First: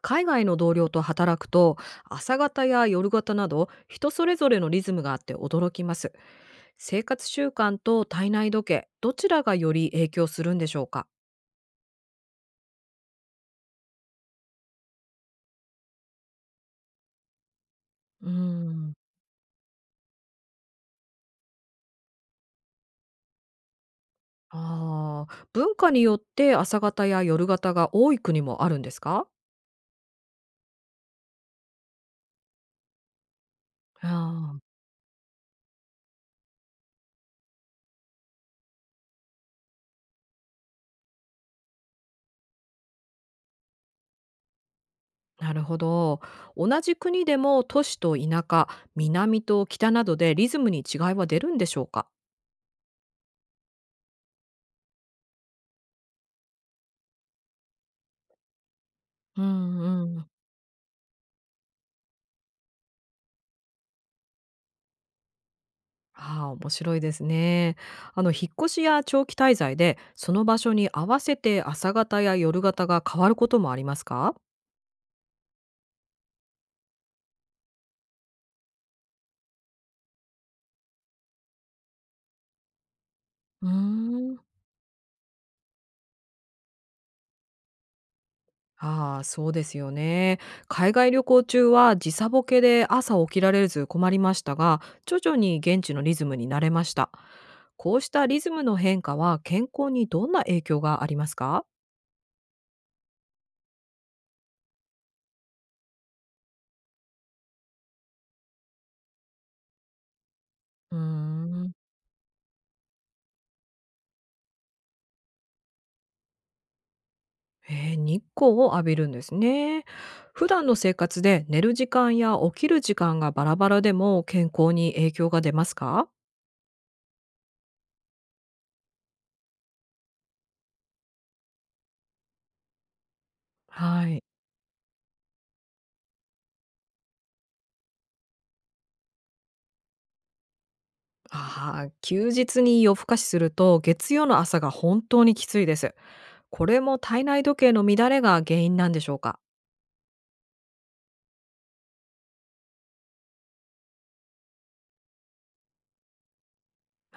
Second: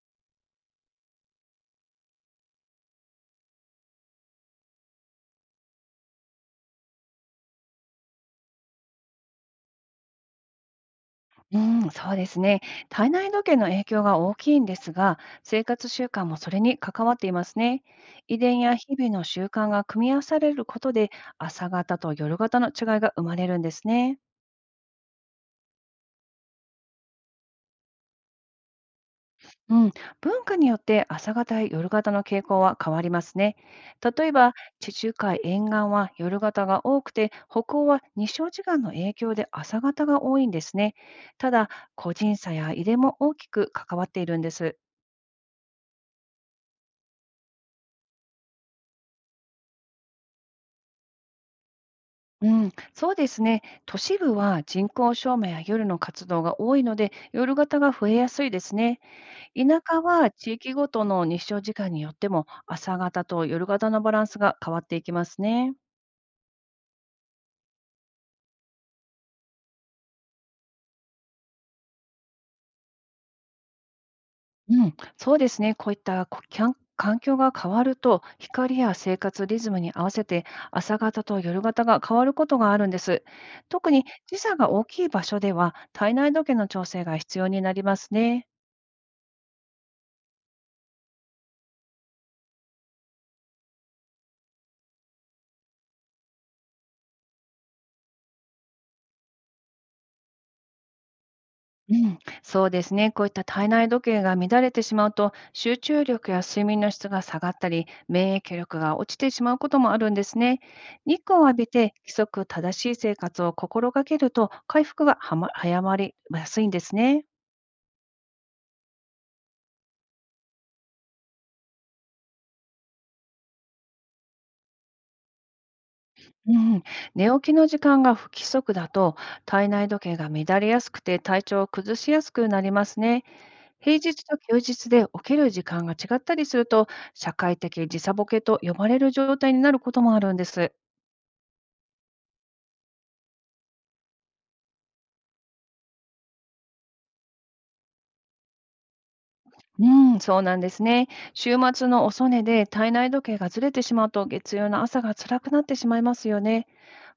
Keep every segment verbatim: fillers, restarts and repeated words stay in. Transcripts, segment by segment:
海外の同僚と働くと、朝方や夜型など人それぞれのリズムがあって驚きます。生活習慣と体内時計、どちらがより影響するんでしょうか？うん、そうですね。体内時計の影響が大きいんですが、生活習慣もそれに関わっていますね。うー遺伝やん日々の習慣が組み合わされることで、朝方と夜型の違いが生まれるんですね。あー、文化によって朝方や夜型が多い国もあるんですか？うん、文化によって朝型や夜型の傾向は変わりますね。あ例えば、ー、地中海沿岸は夜型が多くて、北欧は日照時間の影響で朝型が多いんですね。ただ、個人差や遺伝も大きく関わっているんです。なるほど。同じ国でも都市と田舎、南と北などでリズムに違いは出るんでしょうか？うん、そうですね。都市部は人口照明や夜の活動が多いので、夜型が増えやすいですね。う田舎ん。は地域ごとの日照時間によっても、朝型と夜型のバランスが変わっていきますね。ああ、面白いですね。あの、引っ越しや長期滞在で、その場所に合わせて朝方や夜方が変わることもありますか？うん、そうですね。こういったこきゃん環境が変わると、光や生活リズムに合わせて朝型と夜型が変わることがあるんです。うー特にん時差が大きい場所では、体内時計の調整が必要になりますね。ああ、そうですよね。海外旅行中は時差ボケで朝起きられず困りましたが、徐々に現地のリズムに慣れました。こうしたリズムの変化は健康にどんな影響がありますか？うん、そうですね。こういった体内時計が乱れてしまうと、集中力や睡眠の質が下がったり、免疫力が落ちてしまうこともあるんですね。うー日光を浴びんて規則正しい生活を心がけると、回復がはま早まりやすいんですね。えー、日光を浴びるんですね。普段の生活で寝る時間や起きる時間がバラバラでも健康に影響が出ますか？うん、寝起きの時間が不規則だと、体内時計が乱れやすくて体調を崩しやすくなりますね。平はい。日と休日で起きる時間が違ったりすると、社会的時差ボケと呼ばれる状態になることもあるんです。ああ、休日に夜更かしすると月曜の朝が本当にきついです。これも体内時計の乱れが原因なんでしょうか？うん、そうなんですね。週末の遅寝で体内時計がずれてしまうと、月曜の朝が辛くなってしまいますよね。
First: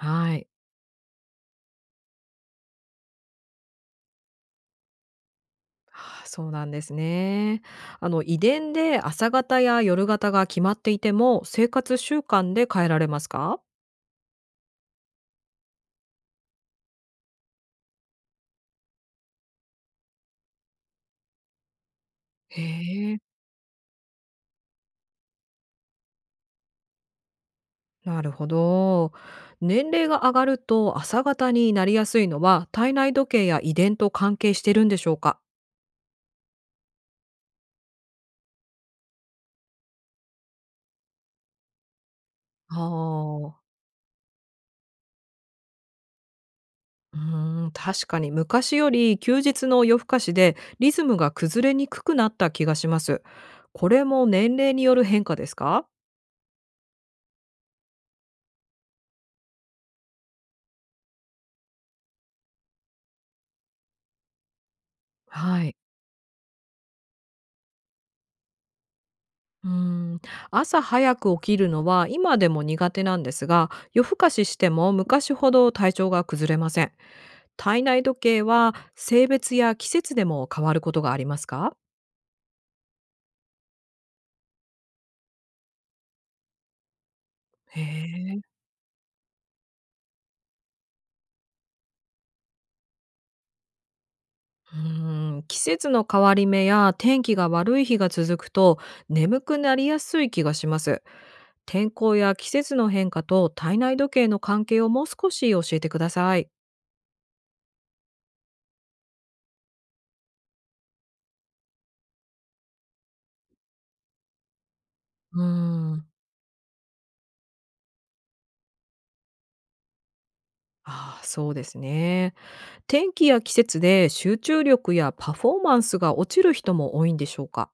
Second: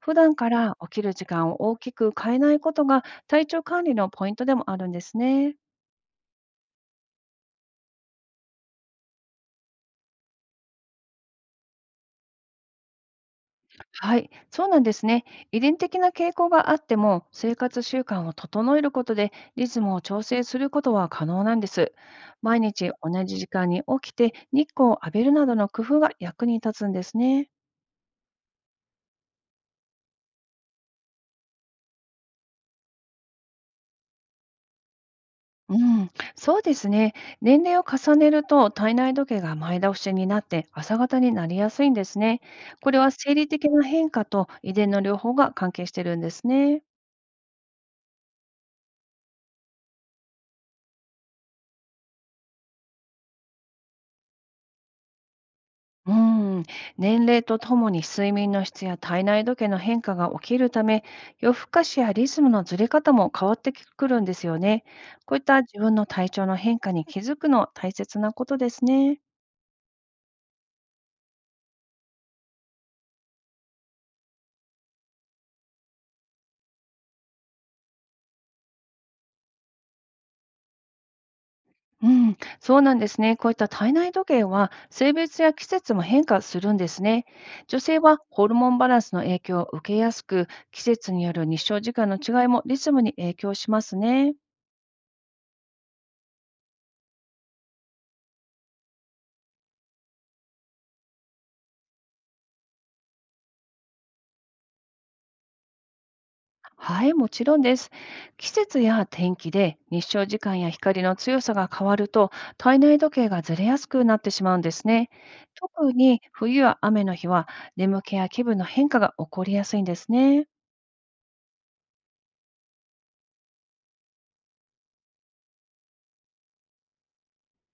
普段い。から起きる時間を大きく変えないことが、体調管理のポイントでもあるんですね。ああ、そうなんですね。あの、遺伝で朝方や夜型が決まっていても生活習慣で変えられますか？はい、そうなんですね。遺伝的な傾向があっても、生活習慣を整えることでリズムを調整することは可能なんです。毎へ日え。同じ時間に起きて日光を浴びるなどの工夫が役に立つんですね。なるほど。年齢が上がると朝方になりやすいのは、体内時計や遺伝と関係してるんでしょうか？うん、そうですね。年齢を重ねると体内時計が前倒しになって、朝方になりやすいんですね。あこれは生理あ、的な変化と遺伝の両方が関係してるんですね。うーん、確かに昔より休日の夜更かしでリズムが崩れにくくなった気がします。これも年齢による変化ですか？うん、年齢とともに睡眠の質や体内時計の変化が起きるため、夜更かしやリズムのずれ方も変わってくるんですよね。こういったはい。自分の体調の変化に気づくのは大切なことですね。うーん朝早く起きるのは今でも苦手なんですが、夜更かししても昔ほど体調が崩れません。体内時計は性別や季節でも変わることがありますか？うん、そうなんですね。こういった体内時計は性別や季節も変化するんですね。へ女性はえ。ホルモンバランスの影響を受けやすく、季節による日照時間の違いもリズムに影響しますね。うーん、季節の変わり目や天気が悪い日が続くと眠くなりやすい気がします。天候や季節の変化と体内時計の関係をもう少し教えてください。はい、もちろんです。季節や天気で日照時間や光の強さが変わると、体内時計がずれやすくなってしまうんですね。う特ーん。に冬や雨の日は、眠気や気分の変化が起こりやすいんですね。ああ、そうですね。天気や季節で集中力やパフォーマンスが落ちる人も多いんでしょうか？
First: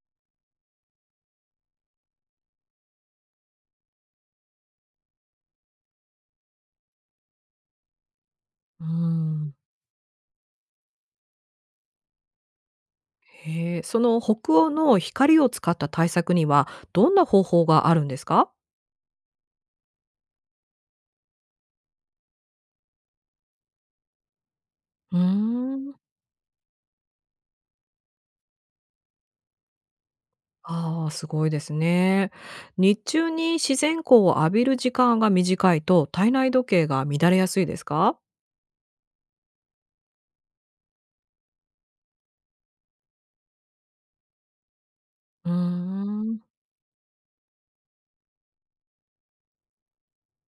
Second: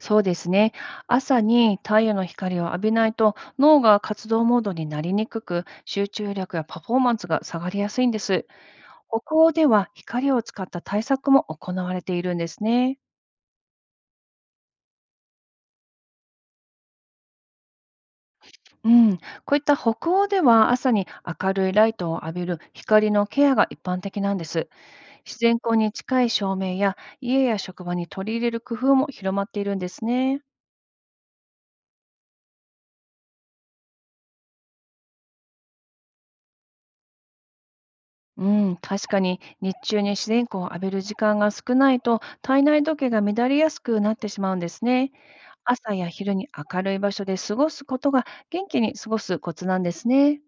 そうですね。朝に太陽の光を浴びないと脳が活動モードになりにくく、集中力やパフォーマンスが下がりやすいんです。うー北欧ん。では、光を使った対策も行われているんですね。へえ、その北欧の光を使った対策にはどんな方法があるんですか？うん、こういった北欧では、朝に明るいライトを浴びる光のケアが一般的なんです。うー自然光にん。近い照明や家や職場に取り入れる工夫も広まっているんですね。ああ、すごいですね。日中に自然光を浴びる時間が短いと、体内時計が乱れやすいですか？うん、確かに日中に自然光を浴びる時間が少ないと、体内時計が乱れやすくなってしまうんですね。うー朝や昼ん。に明るい場所で過ごすことが、元気に過ごすコツなんですね。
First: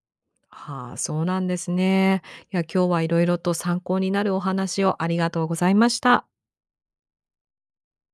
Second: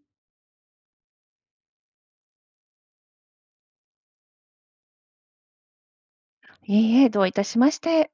はあ、そうなんですね。いや、今日はいろいろと参考になるお話をありがとうございました。いいえ、どういたしまして。